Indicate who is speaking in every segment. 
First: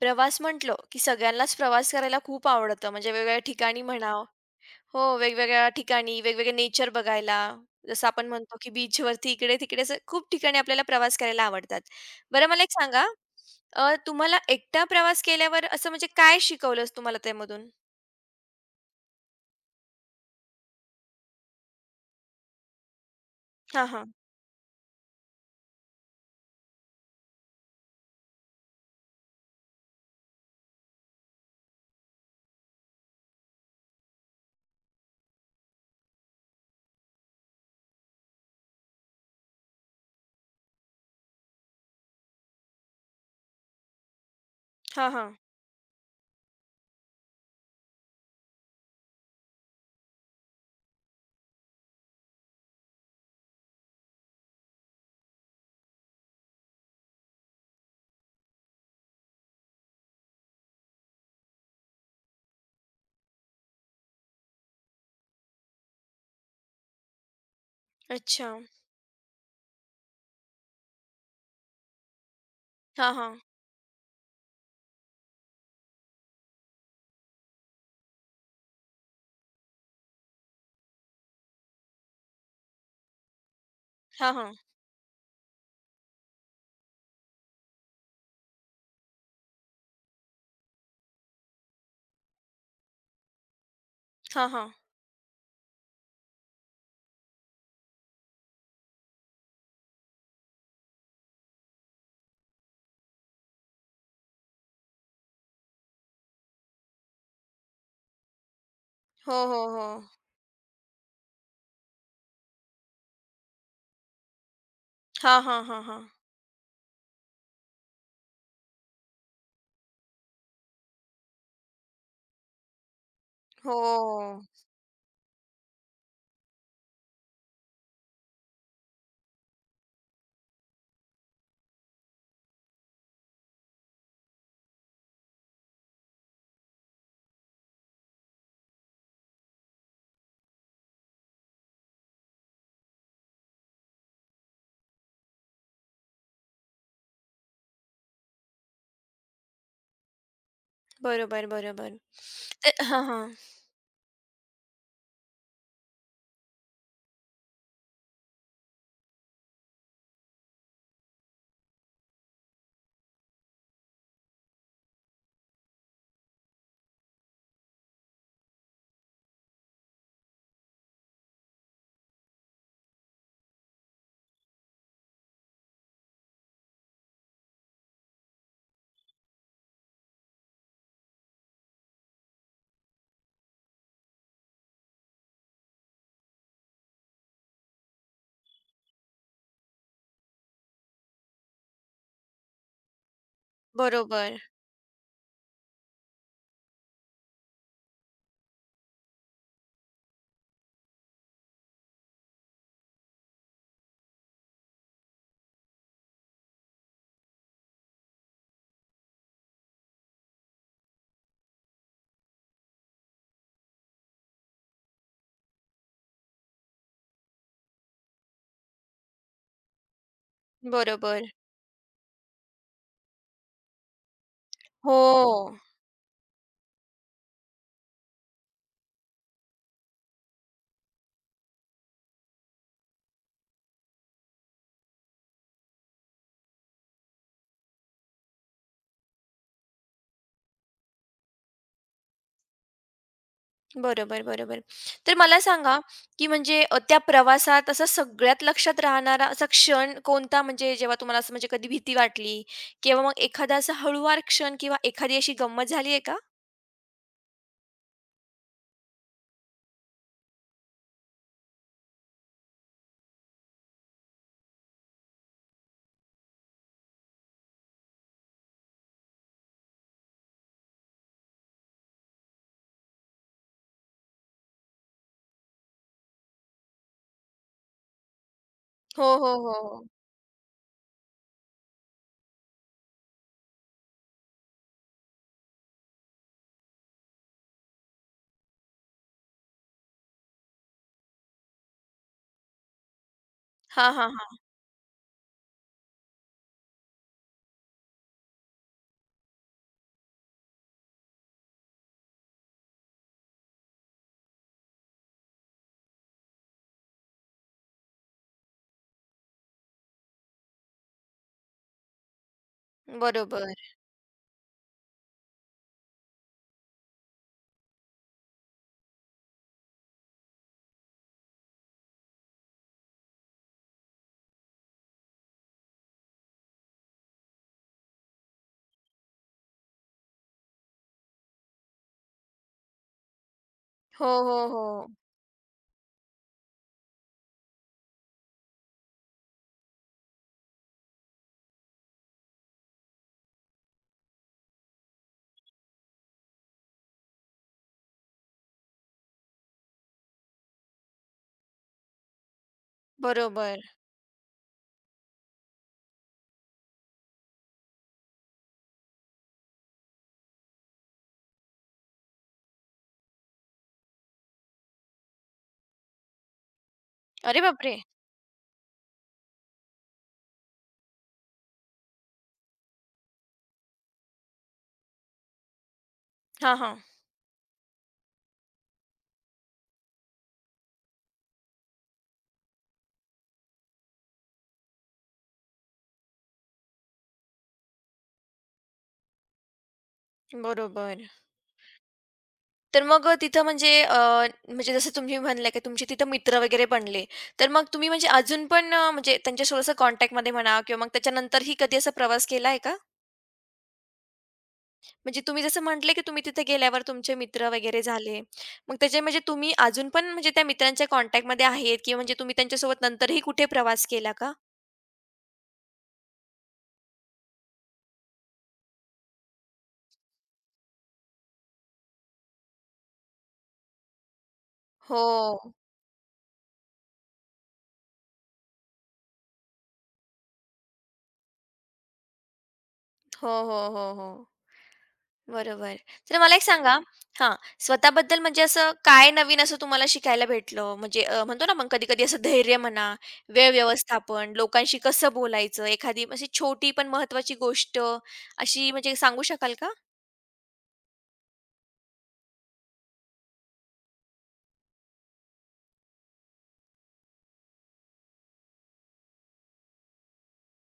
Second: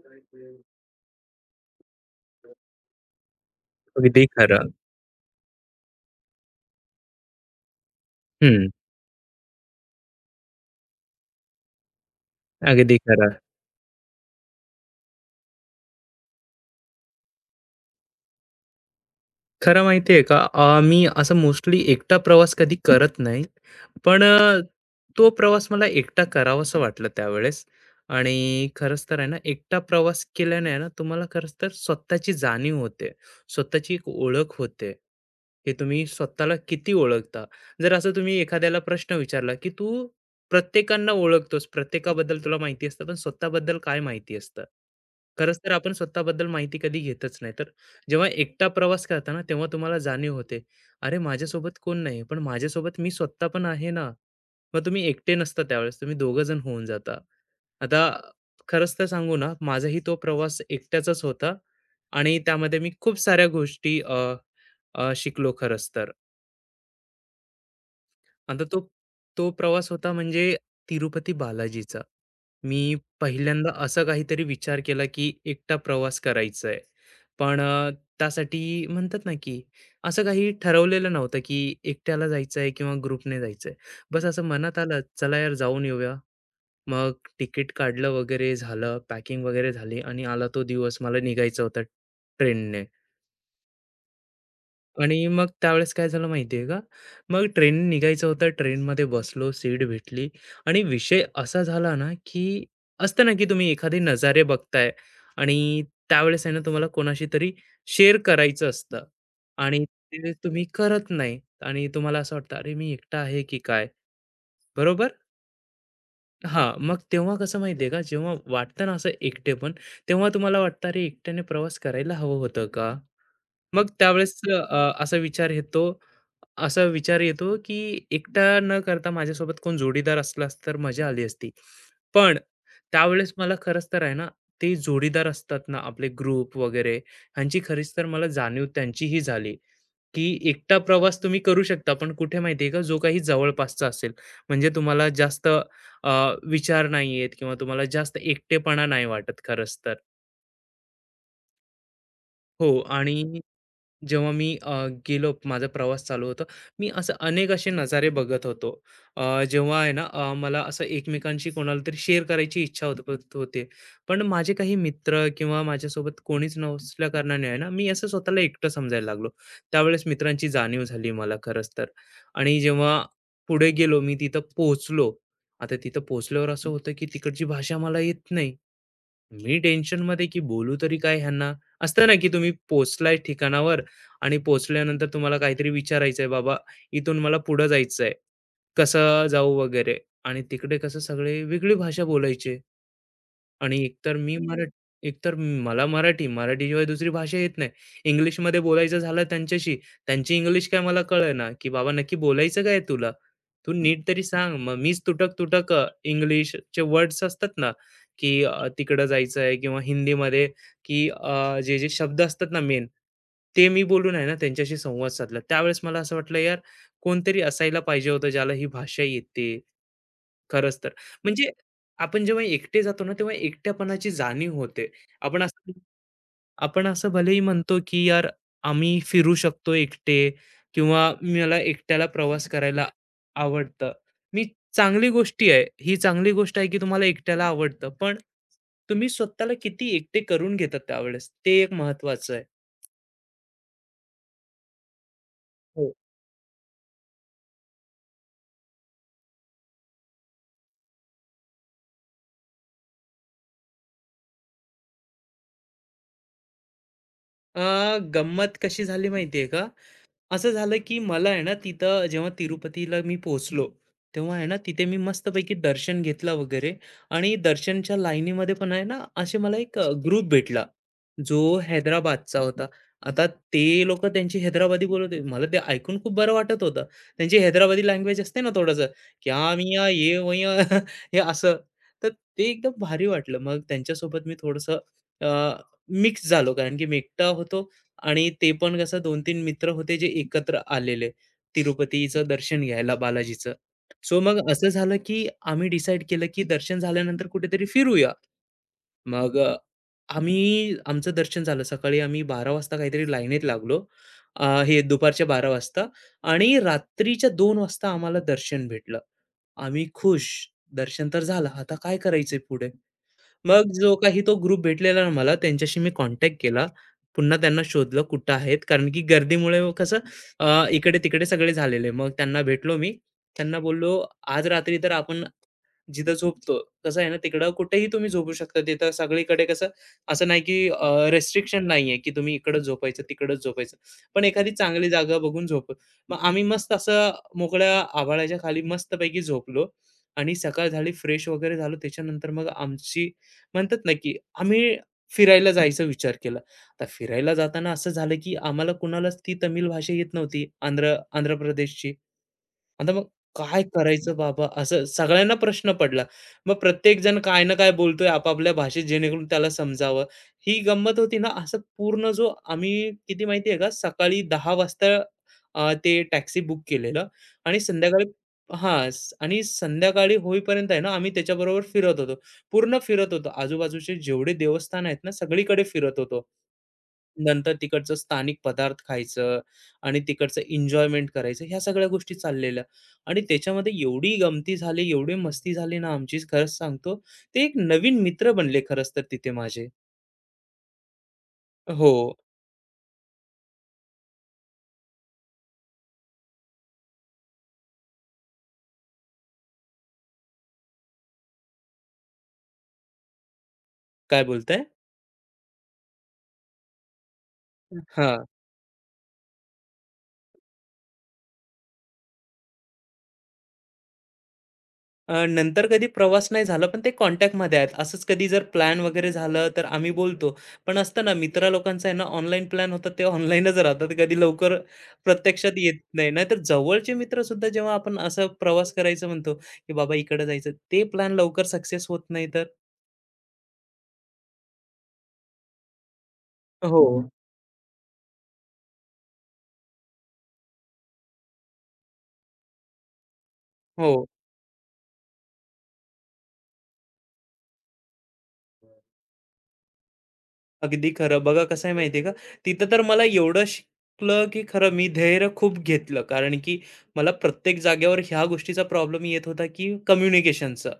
Speaker 1: प्रवास म्हटलं, की सगळ्यांनाच प्रवास करायला खूप आवडतं. म्हणजे वेगवेगळ्या ठिकाणी म्हणा
Speaker 2: अगदी खरं.
Speaker 1: हो, वेगवेगळ्या ठिकाणी, वेगवेगळे नेचर बघायला. जसं आपण म्हणतो,
Speaker 2: हं.
Speaker 1: की बीचवरती इकडे-तिकडे असं खूप ठिकाणी आपल्याला प्रवास करायला आवडतात. बरं मला एक
Speaker 2: अगदी
Speaker 1: सांगा,
Speaker 2: खरं.
Speaker 1: तुम्हाला एकटा प्रवास केल्यावर असं म्हणजे काय शिकवलं तुम्हाला त्यामधून?
Speaker 2: खरं माहिती का? मी असं मोस्टली एकटा प्रवास कधी करत नाही.
Speaker 1: हां, हां.
Speaker 2: पण अ, तो प्रवास मला एकटा करावासा वाटला त्यावेळेस आणि खरंच तर आहे ना, एकटा प्रवास केल्याने आहे ना, तुम्हाला खरंच तर स्वतःची जाणीव होते. स्वतःची एक ओळख होते, की तुम्ही स्वतःला किती ओळखता. जर असं तुम्ही एखाद्याला प्रश्न विचारला, की "तू प्रत्येकांना ओळखतोस, प्रत्येकाबद्दल तुला माहिती असतं, पण स्वतःबद्दल काय माहिती असतं?"
Speaker 1: हां, हां.
Speaker 2: खरंच तर आपण स्वतःबद्दल माहिती कधी घेतच नाही. तर जेव्हा एकटा प्रवास करता ना, तेव्हा तुम्हाला जाणीव होते, "अरे, माझ्यासोबत कोण नाही, पण माझ्यासोबत मी स्वतः पण आहे ना." मग तुम्ही एकटे नसता त्यावेळेस, तुम्ही दोघं जण होऊन जाता. आता खरंच तर सांगू ना, माझाही तो प्रवास एकट्याचाच होता आणि त्यामध्ये मी खूप साऱ्या गोष्टी अ, अ, शिकलो खरंच तर.
Speaker 1: अच्छा.
Speaker 2: आता तो तो प्रवास होता म्हणजे तिरुपती बालाजीचा. मी
Speaker 1: हां, हां.
Speaker 2: पहिल्यांदा असा काहीतरी विचार केला, की एकटा प्रवास करायचा आहे. पण त्यासाठी म्हणतात ना, की असं काही ठरवलेलं नव्हतं, की एकट्याला जायचं आहे किंवा ग्रुपने जायचं आहे. बस
Speaker 1: हां,
Speaker 2: असं
Speaker 1: हां.
Speaker 2: मनात आलं, "चला यार जाऊन येऊया." मग तिकीट काढलं वगैरे झालं, पॅकिंग वगैरे झाली आणि आला तो दिवस मला निघायचा होता ट्रेनने.
Speaker 1: हां, हां.
Speaker 2: आणि मग त्यावेळेस काय झालं माहिती आहे का? मग ट्रेन निघायचं होतं, ट्रेनमध्ये बसलो, सीट भेटली आणि विषय असा झाला ना, की असतं ना, की तुम्ही एखादे नजारे बघताय आणि त्यावेळेस आहे ना, तुम्हाला कोणाशी तरी शेअर करायचं असतं
Speaker 1: हो, हो,
Speaker 2: आणि
Speaker 1: हो.
Speaker 2: ते तुम्ही करत नाही आणि तुम्हाला असं वाटतं, "अरे, मी एकटा आहे की काय?" बरोबर?
Speaker 1: हां, हां, हां, हां.
Speaker 2: हां, मग तेव्हा कसं माहिती का, जेव्हा वाटतं ना असं एकटेपण, तेव्हा तुम्हाला वाटतं, "अरे, एकट्याने प्रवास करायला हवं होतं का?" मग त्यावेळेस
Speaker 1: हो.
Speaker 2: असा विचार येतो असा विचार येतो की एकटा न करता माझ्यासोबत कोण जोडीदार असला असता तर मजा आली असती. पण त्यावेळेस मला खरंच तर आहे ना, ते जोडीदार असतात ना आपले ग्रुप वगैरे, ह्यांची खरीच तर मला जाणीव त्यांचीही झाली, की एकटा प्रवास तुम्ही करू शकता, पण कुठे माहिती का, जो काही जवळपासचा असेल. म्हणजे तुम्हाला जास्त अ, विचार नाही आहेत किंवा तुम्हाला जास्त एकटेपणा नाही वाटत खरंच तर.
Speaker 1: बरोबर, बरोबर. ते
Speaker 2: हो
Speaker 1: हां, हां.
Speaker 2: आणि जेव्हा मी गेलो माझा प्रवास चालू होता मी असं अनेक असे नजारे बघत होतो जेव्हा आहे ना मला असं एकमेकांशी कोणाला तरी शेअर करायची इच्छा होत होत होते पण माझे काही मित्र किंवा माझ्यासोबत कोणीच नसल्या कारणाने आहे ना मी असं स्वतःला एकटं समजायला लागलो त्यावेळेस मित्रांची जाणीव झाली मला खरंच तर आणि जेव्हा पुढे गेलो मी तिथं पोहोचलो. आता तिथं पोहोचल्यावर असं होतं की तिकडची भाषा मला येत नाही. मी टेन्शनमध्ये की बोलू तरी काय ह्यांना? असतं ना की तुम्ही पोहोचलाय ठिकाणावर आणि पोहोचल्यानंतर तुम्हाला काहीतरी विचारायचंय, "बाबा, इथून मला पुढं जायचंय. कसं जाऊ?" वगैरे. आणि तिकडे कसं सगळे वेगळी भाषा बोलायचे. आणि
Speaker 1: बरोबर.
Speaker 2: एकतर मला मराठी, मराठीशिवाय दुसरी भाषा येत नाही. इंग्लिशमध्ये बोलायचं झालं त्यांच्याशी, त्यांची इंग्लिश काय मला कळेना, की "बाबा नक्की बोलायचं काय आहे तुला? तू नीट तरी सांग." मग मीच तुटक-तुटक इंग्लिशचे वर्ड्स असतात ना, की तिकडं जायचं आहे किंवा हिंदीमध्ये की जे-जे शब्द असतात ना मेन, ते मी बोलून आहे ना त्यांच्याशी संवाद साधला. त्यावेळेस मला असं वाटलं, यार कोणतरी असायला पाहिजे होतं ज्याला ही भाषा येते. खरंच तर.
Speaker 1: बरोबर.
Speaker 2: म्हणजे आपण जेव्हा एकटे जातो ना, तेव्हा एकटेपणाची जाणीव होते.
Speaker 1: हो.
Speaker 2: आपण असं आपण असं भलेही म्हणतो, की यार आम्ही फिरू शकतो एकटे किंवा मला एकट्याला प्रवास करायला आवडतं. मी चांगली गोष्टी आहे. ही चांगली गोष्ट आहे, की तुम्हाला एकट्याला आवडतं. पण तुम्ही स्वतःला किती एकटे करून घेतात त्यावेळेस, ते एक महत्त्वाचं आहे.
Speaker 1: बरोबर, बरोबर. तर मला सांगा,
Speaker 2: हो.
Speaker 1: की म्हणजे त्या प्रवासात असा सगळ्यात लक्षात राहणारा असा क्षण कोणता म्हणजे जेव्हा तुम्हाला असं म्हणजे कधी भीती वाटली किंवा मग एखादा असा हळूवार क्षण किंवा एखादी अशी गंमत झाली आहे का?
Speaker 2: अ, गंमत कशी झाली माहिती का? असं झालं की मला आहे ना तिथं जेव्हा तिरुपतीला मी पोहोचलो, तेव्हा आहे ना तिथे मी मस्तपैकी दर्शन घेतलं वगैरे आणि दर्शनच्या लाईनीमध्ये पण आहे ना, असे मला एक ग्रुप भेटला, जो हैदराबादचा होता. आता ते लोकं त्यांची हैदराबादी बोलत होते. मला ते ऐकून खूप बरं वाटत होतं. त्यांची हैदराबादी लँग्वेज असते ना थोडंसं,
Speaker 1: हो, हो,
Speaker 2: "क्या
Speaker 1: हो.
Speaker 2: मियाँ ये वोयाँ" हे असं. तर ते एकदम भारी वाटलं. मग त्यांच्यासोबत मी थोडंसं मिक्स झालो कारण की मी एकटा होतो आणि ते पण कसं 2-3 मित्र होते जे एकत्र आलेले तिरुपतीचं दर्शन घ्यायला बालाजीचं.
Speaker 1: हां,
Speaker 2: सो
Speaker 1: हां,
Speaker 2: मग असं झालं, की आम्ही डिसाईड केलं, की दर्शन झाल्यानंतर कुठेतरी फिरूया. मग आम्ही आमचं दर्शन झालं. सकाळी आम्ही 12 वाजता काहीतरी लाईनीत लागलो. हे दुपारच्या 12 वाजता आणि रात्रीच्या 2 वाजता आम्हाला दर्शन भेटलं. आम्ही खुश. दर्शन तर झालं. आता काय करायचंय पुढे?
Speaker 1: हां.
Speaker 2: मग
Speaker 1: बरोबर.
Speaker 2: जो काही तो ग्रुप भेटलेला ना मला, त्यांच्याशी मी कॉन्टॅक्ट केला. पुन्हा त्यांना शोधलं कुठं आहेत, कारण की गर्दीमुळे कसं इकडे-तिकडे सगळे झालेले. मग त्यांना भेटलो मी. त्यांना बोललो, "आज रात्री तर आपण जिथं झोपतो. कसं आहे ना, तिकडं कुठेही तुम्ही झोपू शकता. तिथं सगळीकडे कसं असं नाही, की रिस्ट्रिक्शन नाहीये, की तुम्ही इकडंच झोपायचं, तिकडंच झोपायचं.
Speaker 1: हो,
Speaker 2: पण
Speaker 1: हो,
Speaker 2: एखादी
Speaker 1: हो.
Speaker 2: चांगली जागा बघून झोपू." मग आम्ही मस्त असं मोकळ्या आभाळाच्या खाली मस्तपैकी झोपलो आणि सकाळ झाली, फ्रेश वगैरे झालो. त्याच्यानंतर मग आमची म्हणतात ना, की आम्ही फिरायला जायचा विचार केला. आता फिरायला जाताना असं झालं, की आम्हाला कुणालाच ती तमिळ भाषा येत नव्हती, आंध्र आंध्र प्रदेशची. आता मग काय
Speaker 1: बरोबर.
Speaker 2: करायचं बाबा? असं सगळ्यांना प्रश्न पडला. मग प्रत्येकजण काय ना काय बोलतोय आपापल्या भाषेत जेणेकरून त्याला समजावं. ही गंमत होती ना, असं पूर्ण जो आम्ही किती माहिती आहे का सकाळी 10 वाजता ते टॅक्सी बुक केलेलं
Speaker 1: अरे
Speaker 2: आणि
Speaker 1: बापरे!
Speaker 2: संध्याकाळी हां आणि संध्याकाळी होईपर्यंत आहे ना, आम्ही त्याच्याबरोबर फिरत होतो. पूर्ण फिरत होतो. आजूबाजूचे जेवढे देवस्थान आहेत ना, सगळीकडे फिरत होतो.
Speaker 1: हां, हां.
Speaker 2: नंतर तिकडचं स्थानिक पदार्थ खायचं आणि तिकडचं एन्जॉयमेंट करायचं ह्या सगळ्या गोष्टी चाललेल्या. आणि त्याच्यामध्ये एवढी गमती झाली, एवढी मस्ती झाली ना आमची खरंच सांगतो. ते एक नवीन मित्र बनले खरंच तर तिथे माझे.
Speaker 1: बरोबर.
Speaker 2: हो.
Speaker 1: तर मग तिथं म्हणजे म्हणजे जसं तुम्ही म्हणल्या, की तुमचे तिथं मित्र वगैरे बनले. तर मग तुम्ही म्हणजे अजून पण म्हणजे त्यांच्यासोबत असं कॉन्टॅक्टमध्ये म्हणा किंवा मग त्याच्यानंतरही कधी असा प्रवास केला आहे का?
Speaker 2: काय बोलताय?
Speaker 1: म्हणजे तुम्ही जसं म्हटले, की तुम्ही तिथे गेल्यावर तुमचे मित्र वगैरे झाले.
Speaker 2: हां.
Speaker 1: मग त्याचे म्हणजे तुम्ही अजून पण म्हणजे त्या मित्रांच्या कॉन्टॅक्टमध्ये आहेत किंवा म्हणजे तुम्ही त्यांच्यासोबत नंतरही कुठे प्रवास केला का?
Speaker 2: नंतर कधी प्रवास नाही झाला, पण ते कॉन्टॅक्टमध्ये आहेत. असंच कधी जर प्लॅन वगैरे झालं, तर आम्ही बोलतो. पण असतं ना मित्र लोकांचा आहे ना ऑनलाईन प्लॅन होतात, ते ऑनलाईनच राहतात. कधी लवकर
Speaker 1: हो.
Speaker 2: प्रत्यक्षात येत नाही. नाहीतर जवळचे मित्रसुद्धा जेव्हा आपण असा प्रवास करायचं म्हणतो, की बाबा इकडे जायचं, ते प्लॅन लवकर सक्सेस होत नाही तर.
Speaker 1: हो, हो, हो, हो. बरोबर. तर मला एक सांगा,
Speaker 2: हो,
Speaker 1: हां, स्वतःबद्दल म्हणजे असं काय नवीन असं तुम्हाला शिकायला भेटलं? म्हणजे म्हणतो ना आपण कधी-कधी असं धैर्य म्हणा, वेळ
Speaker 2: हो.
Speaker 1: व्यवस्थापन, लोकांशी कसं बोलायचं, एखादी अशी छोटी पण महत्त्वाची गोष्ट अशी म्हणजे सांगू शकाल का?
Speaker 2: अगदी खरं. बघा कसं आहे माहिती आहे का? तिथं तर मला एवढं शिकलं, की खरं मी धैर्य खूप घेतलं. कारण की मला प्रत्येक जागेवर ह्या गोष्टीचा प्रॉब्लेम येत होता, की कम्युनिकेशनचा.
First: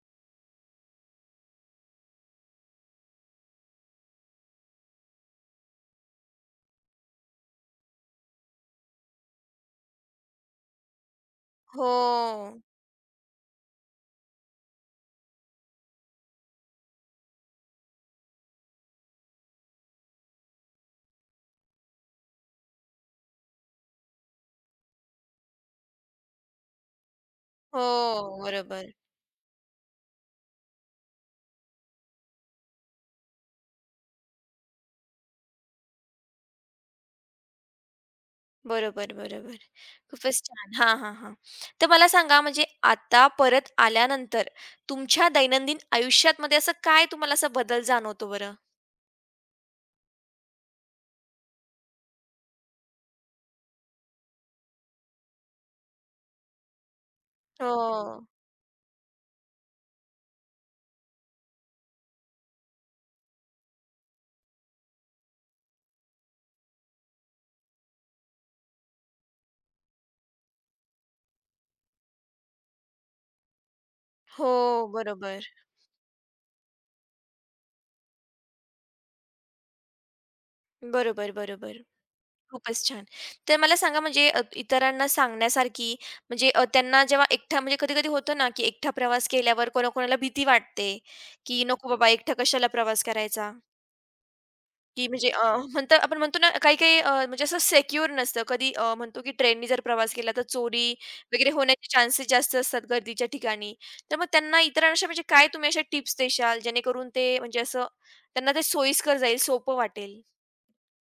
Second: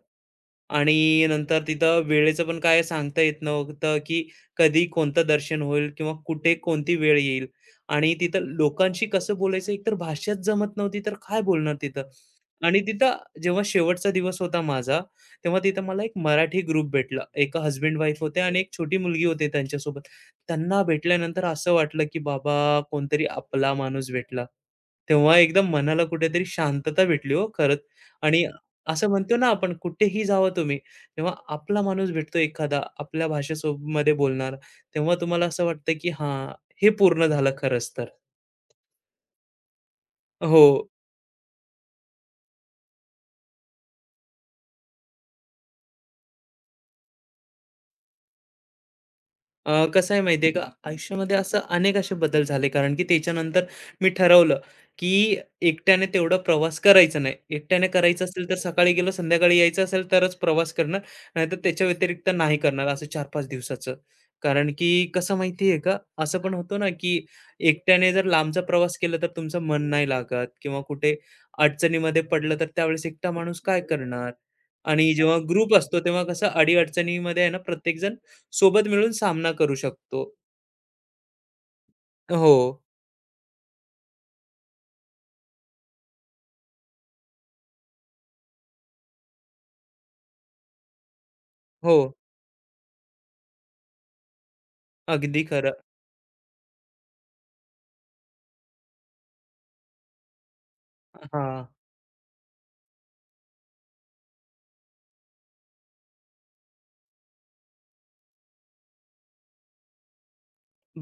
Speaker 2: आणि नंतर तिथं वेळेचं पण काय सांगता येत नव्हतं, की कधी कोणतं दर्शन होईल किंवा कुठे कोणती वेळ येईल आणि तिथं लोकांशी कसं बोलायचं एकतर भाषाच जमत नव्हती, तर काय बोलणार तिथं?
Speaker 1: हो.
Speaker 2: आणि तिथं जेव्हा शेवटचा दिवस होता माझा, तेव्हा तिथं मला एक मराठी ग्रुप भेटला. एक हसबँड वाईफ होते आणि एक छोटी मुलगी होती त्यांच्यासोबत. त्यांना भेटल्यानंतर असं वाटलं, की बाबा कोणतरी आपला माणूस भेटला. तेव्हा एकदम मनाला कुठेतरी शांतता भेटली हो खरंच.
Speaker 1: हो,
Speaker 2: आणि
Speaker 1: बरोबर.
Speaker 2: असं म्हणतो ना आपण कुठेही जावं तुम्ही, तेव्हा आपला माणूस भेटतो एखादा आपल्या भाषेसोब मध्ये बोलणारा, तेव्हा तुम्हाला असं वाटतं की हां, हे पूर्ण झालं खरंच तर.
Speaker 1: बरोबर, बरोबर. खूपच
Speaker 2: हो.
Speaker 1: छान. हां, हां, हां. तर मला सांगा म्हणजे आता परत आल्यानंतर तुमच्या दैनंदिन आयुष्यात मध्ये असं काय तुम्हाला असा बदल जाणवतो बरं?
Speaker 2: कसं आहे माहिती आहे का, आयुष्यामध्ये असं अनेक असे बदल झाले, कारण की त्याच्यानंतर मी ठरवलं, की एकट्याने तेवढा प्रवास करायचा नाही. एकट्याने करायचं
Speaker 1: हो.
Speaker 2: असेल तर सकाळी गेलो, संध्याकाळी यायचं असेल तरच प्रवास करणार, नाहीतर त्याच्या व्यतिरिक्त नाही करणार असं 4-5 दिवसाचं. कारण की कसं माहिती का, असं पण होतं ना, की एकट्याने जर लांबचा प्रवास केला तर तुमचं मन नाही लागत किंवा कुठे अडचणीमध्ये पडलं तर त्यावेळेस एकटा माणूस काय करणार?
Speaker 1: हो,
Speaker 2: आणि जेव्हा
Speaker 1: बरोबर.
Speaker 2: ग्रुप असतो तेव्हा कसं अडी-अडचणीमध्ये आहे ना प्रत्येकजण सोबत मिळून सामना करू शकतो.
Speaker 1: बरोबर, बरोबर.
Speaker 2: हो,
Speaker 1: खूपच छान. तर मला सांगा म्हणजे इतरांना सांगण्यासारखी म्हणजे त्यांना जेव्हा एकटा म्हणजे कधी-कधी होतं ना, की एकटा प्रवास केल्यावर कोणाकोणाला भीती वाटते, की नको
Speaker 2: हो.
Speaker 1: बाबा एकटा कशाला प्रवास करायचा, की म्हणजे
Speaker 2: अगदी खरं.
Speaker 1: म्हणतो आपण म्हणतो ना, काही-काही म्हणजे असं सेक्युअर नसतं. कधी म्हणतो की ट्रेननी जर प्रवास केला तर चोरी वगैरे
Speaker 2: हां.
Speaker 1: होण्याचे चान्सेस जास्त असतात गर्दीच्या ठिकाणी. तर मग त्यांना इतरांना म्हणजे काय तुम्ही अशा टिप्स देशाल जेणेकरून ते म्हणजे असं त्यांना ते सोयीस्कर जाईल, सोपं वाटेल?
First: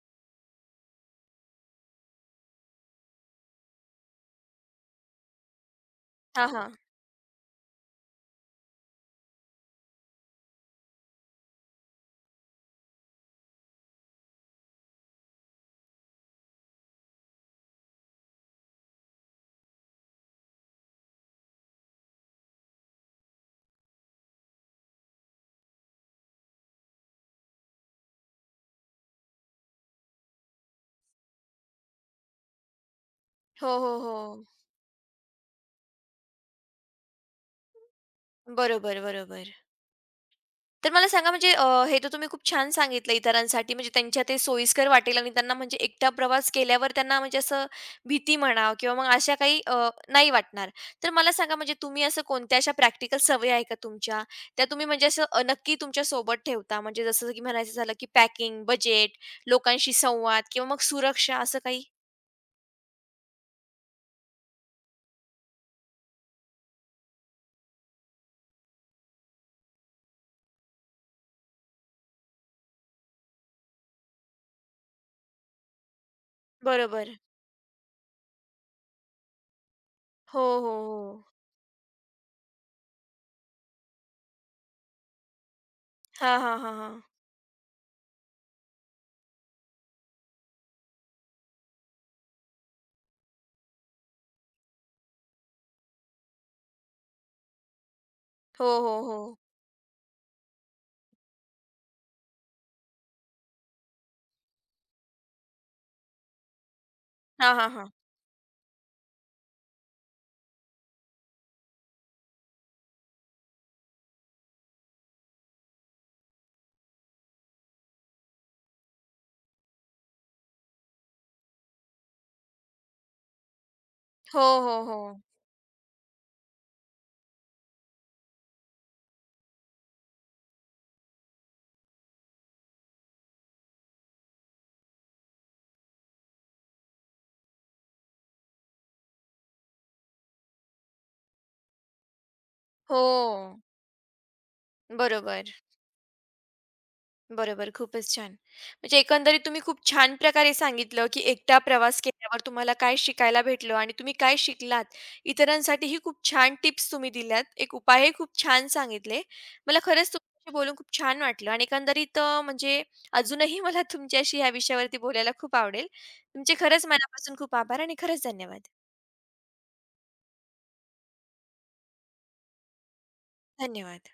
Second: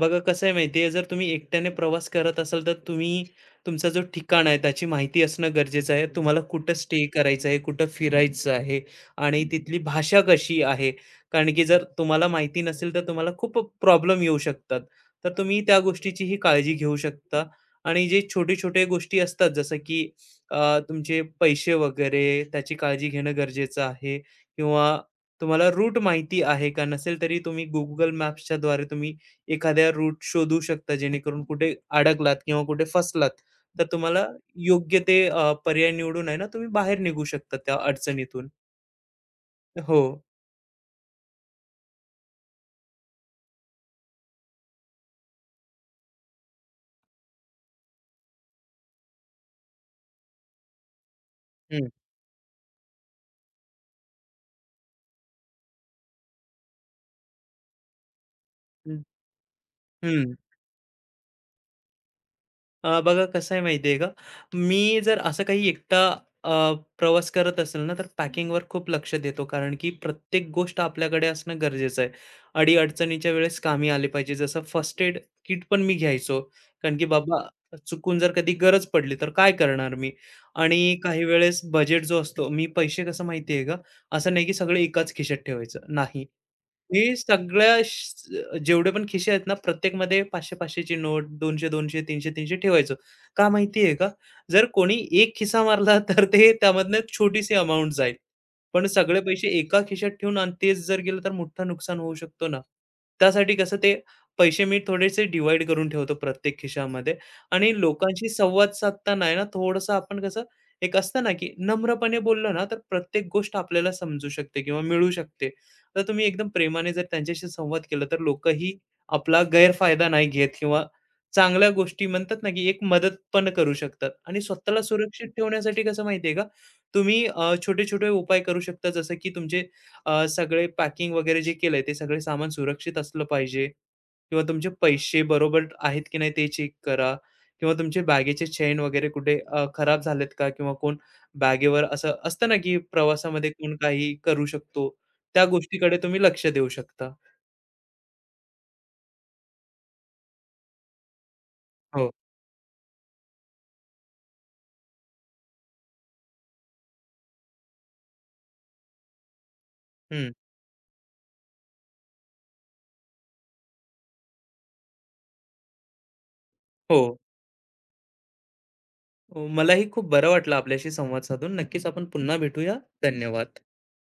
Speaker 2: बघा कसं आहे माहिती आहे जर तुम्ही एकट्याने प्रवास करत असाल तर तुम्ही तुमचा जो ठिकाण आहे त्याची माहिती असणं गरजेचं आहे तुम्हाला
Speaker 1: हां, हां.
Speaker 2: कुठं स्टे करायचं आहे कुठं फिरायचं आहे आणि तिथली भाषा कशी आहे कारण की जर तुम्हाला माहिती नसेल तर तुम्हाला खूप प्रॉब्लेम येऊ शकतात तर तुम्ही त्या गोष्टीचीही काळजी घेऊ शकता आणि जे छोटे छोटे गोष्टी असतात जसं की तुमचे पैसे वगैरे त्याची काळजी घेणं गरजेचं आहे किंवा तुम्हाला रूट माहिती आहे का नसेल तरी तुम्ही गुगल मॅप्सच्या द्वारे तुम्ही एखाद्या रूट शोधू शकता, जेणेकरून कुठे अडकलात किंवा कुठे फसलात,
Speaker 1: हो,
Speaker 2: तर
Speaker 1: हो, हो.
Speaker 2: तुम्हाला योग्य ते पर्याय निवडून आहे ना, तुम्ही बाहेर निघू शकता त्या अडचणीतून.
Speaker 1: बरोबर, बरोबर.
Speaker 2: हो.
Speaker 1: तर मला सांगा म्हणजे हे तर तुम्ही खूप छान सांगितलं इतरांसाठी म्हणजे त्यांच्या ते सोयीस्कर वाटेल आणि त्यांना म्हणजे एकटा प्रवास केल्यावर त्यांना म्हणजे असं भीती म्हणा किंवा मग अशा काही नाही वाटणार. तर मला सांगा म्हणजे
Speaker 2: हं.
Speaker 1: तुम्ही असं कोणत्या अशा प्रॅक्टिकल सवयी आहे का तुमच्या? त्या तुम्ही म्हणजे असं नक्की तुमच्या सोबत ठेवता म्हणजे जसं की म्हणायचं झालं की पॅकिंग,
Speaker 2: हं,
Speaker 1: बजेट, लोकांशी
Speaker 2: हं.
Speaker 1: संवाद किंवा मग सुरक्षा असं काही?
Speaker 2: बघा कसं आहे माहिती आहे का, मी जर असं काही एकटा अ, प्रवास करत असेल ना, तर पॅकिंगवर खूप लक्ष देतो. कारण की प्रत्येक गोष्ट आपल्याकडे असणं गरजेचं आहे. अडी-अडचणीच्या वेळेस कामी आले पाहिजे. जसं फर्स्ट एड किट पण मी घ्यायचो. कारण की
Speaker 1: बरोबर.
Speaker 2: बाबा चुकून जर कधी गरज पडली तर काय करणार मी?
Speaker 1: हो, हो,
Speaker 2: आणि काही
Speaker 1: हो.
Speaker 2: वेळेस बजेट जो असतो, मी पैसे कसं माहिती आहे का, असं नाही की सगळे एकाच खिशात ठेवायचं. नाही.
Speaker 1: हां, हां, हां, हां.
Speaker 2: मी सगळ्या जेवढे पण खिसे आहेत ना, प्रत्येकमध्ये 500-500 ची नोट, 200-200, 300-300 ठेवायचो. का माहिती आहे का? जर कोणी एक खिसा मारला तर ते त्यामधनं छोटीशी अमाउंट जाईल.
Speaker 1: हो,
Speaker 2: पण
Speaker 1: हो, हो.
Speaker 2: सगळे पैसे एका खिशात ठेवून आणि तेच जर गेलं तर मोठं नुकसान होऊ शकतो ना. त्यासाठी कसं ते पैसे मी थोडेसे डिव्हाईड करून ठेवतो प्रत्येक खिशामध्ये
Speaker 1: हां, हां,
Speaker 2: आणि
Speaker 1: हां.
Speaker 2: लोकांशी संवाद साधताना आहे ना, थोडंसं आपण कसं एक असतं ना, की नम्रपणे बोललं ना, तर प्रत्येक गोष्ट आपल्याला समजू शकते किंवा मिळू शकते. तर तुम्ही एकदम प्रेमाने जर त्यांच्याशी संवाद केला तर लोकही आपला गैरफायदा नाही घेत किंवा चांगल्या गोष्टी म्हणतात ना की एक मदत पण करू शकतात आणि
Speaker 1: हो, हो,
Speaker 2: स्वतःला
Speaker 1: हो.
Speaker 2: सुरक्षित ठेवण्यासाठी कसं माहितीये का तुम्ही छोटे छोटे उपाय करू शकता जसं की तुमचे सगळे पॅकिंग वगैरे जे केलंय ते सगळे सामान सुरक्षित असलं पाहिजे किंवा तुमचे पैसे बरोबर आहेत की नाही ते चेक करा किंवा तुमचे बॅगेचे चेन वगैरे कुठे खराब झालेत का किंवा कोण बॅगेवर असं असतं ना की प्रवासामध्ये
Speaker 1: हो.
Speaker 2: कोण काही करू शकतो त्या
Speaker 1: बरोबर,
Speaker 2: गोष्टीकडे तुम्ही लक्ष देऊ शकता.
Speaker 1: बरोबर. खूपच छान. म्हणजे एकंदरीत तुम्ही खूप छान प्रकारे सांगितलं, की एकटा प्रवास
Speaker 2: हो.
Speaker 1: केल्यावर तुम्हाला काय शिकायला भेटलं आणि तुम्ही काय शिकलात. इतरांसाठीही खूप छान टिप्स तुम्ही दिल्यात. एक उपायही खूप छान सांगितले. मला खरंच
Speaker 2: हं,
Speaker 1: तुमच्याशी बोलून खूप छान वाटलं आणि एकंदरीत म्हणजे अजूनही मला तुमच्याशी ह्या विषयावरती बोलायला खूप आवडेल. तुमचे खरंच
Speaker 2: हो.
Speaker 1: मनापासून खूप आभार आणि खरंच धन्यवाद.
Speaker 2: मलाही खूप बरं वाटलं आपल्याशी संवाद साधून. नक्कीच आपण पुन्हा भेटूया. धन्यवाद.
Speaker 1: धन्यवाद.